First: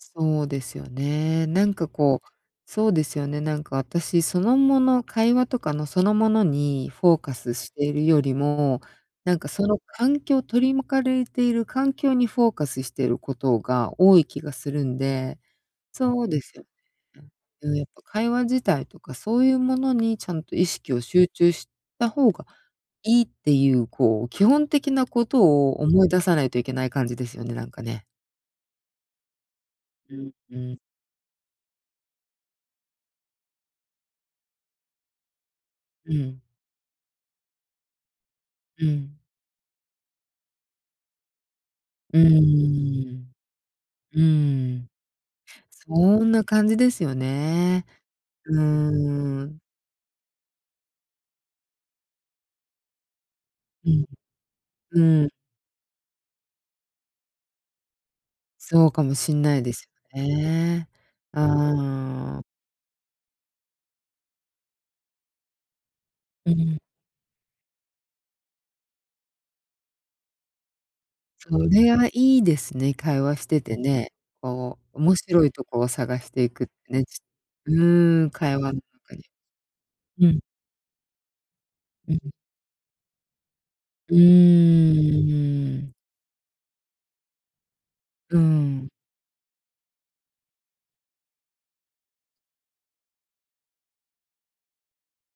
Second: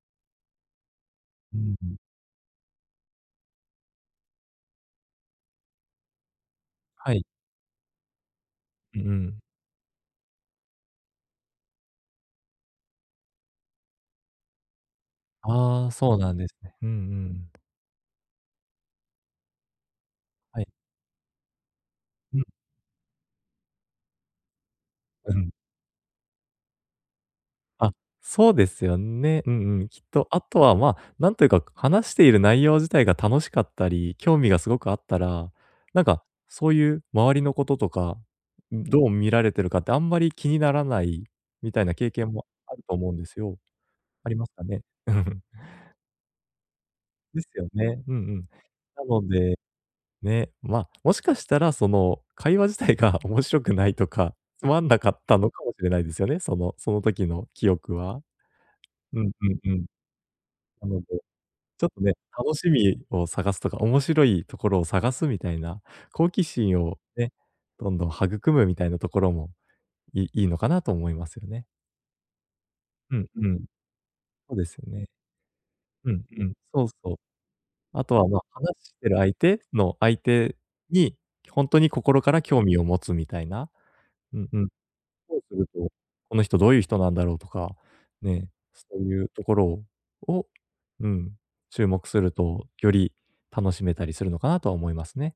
そうですよね、うなんん、かん。こうそうですよね、なんか私、そのもの会話とかのそのものにフはォーい。カスしているよりも、う、うなんん。かその環境取り巻かれている環境にフォーカスしてることが多い気がするんでああ、そうそうなんでですすよ、か、うんううん。ん。うん、やっぱ会話自体とかそういうものにちゃんとは意い。識を集中した方がん。いいってゆう、こう、基本的なこうとん。を思い出さないといけない感じですよね、なんかあ、ね。そうですよね、うんうん、きっうと、ん、あうとは、ん。まあ、なんというか話している内容自体が楽しかったり、興味がすごくあったら、なんうかん。そういう周りのこととか、んうどうん。見られてるかってあんまり気にならないみたいな経うん験もあると思うんですよ。うんうんうありますかんうん。うーね？ん。そんな感じですよですよね。ね？うんうん。うなのーで、ん。ね、まあ、もしかしたらその会話自体が面白くなういん。とか、つまんなうかっん。たのかもしれないですよね、そのその時の記憶は。そうかもうん、しんうないん、でうん。す、ね。なので、ちょっとね、ああ。楽しみを探すとか、面白いところを探すみたいな好奇うん。心をね、どんどん育むみたいなところもいいいのかなと思いますよそね。れはいいですね、う会ん、話しうてん。てね、そうですこようね。面白いとこをう探ん、してういん、くってそう、ね、そう。うあとーは、ん、まあ、会話話んして中るに。相手の相うん。手に、ほんとにう心かん。ら興味を持つみたいなうーん、うんうん。うそうすると、ーん。「この人どういう人なんだろう？」とか、うーね、そん。ういうところをを、うん、注目すると、より楽しめたりするのかなと思いますね。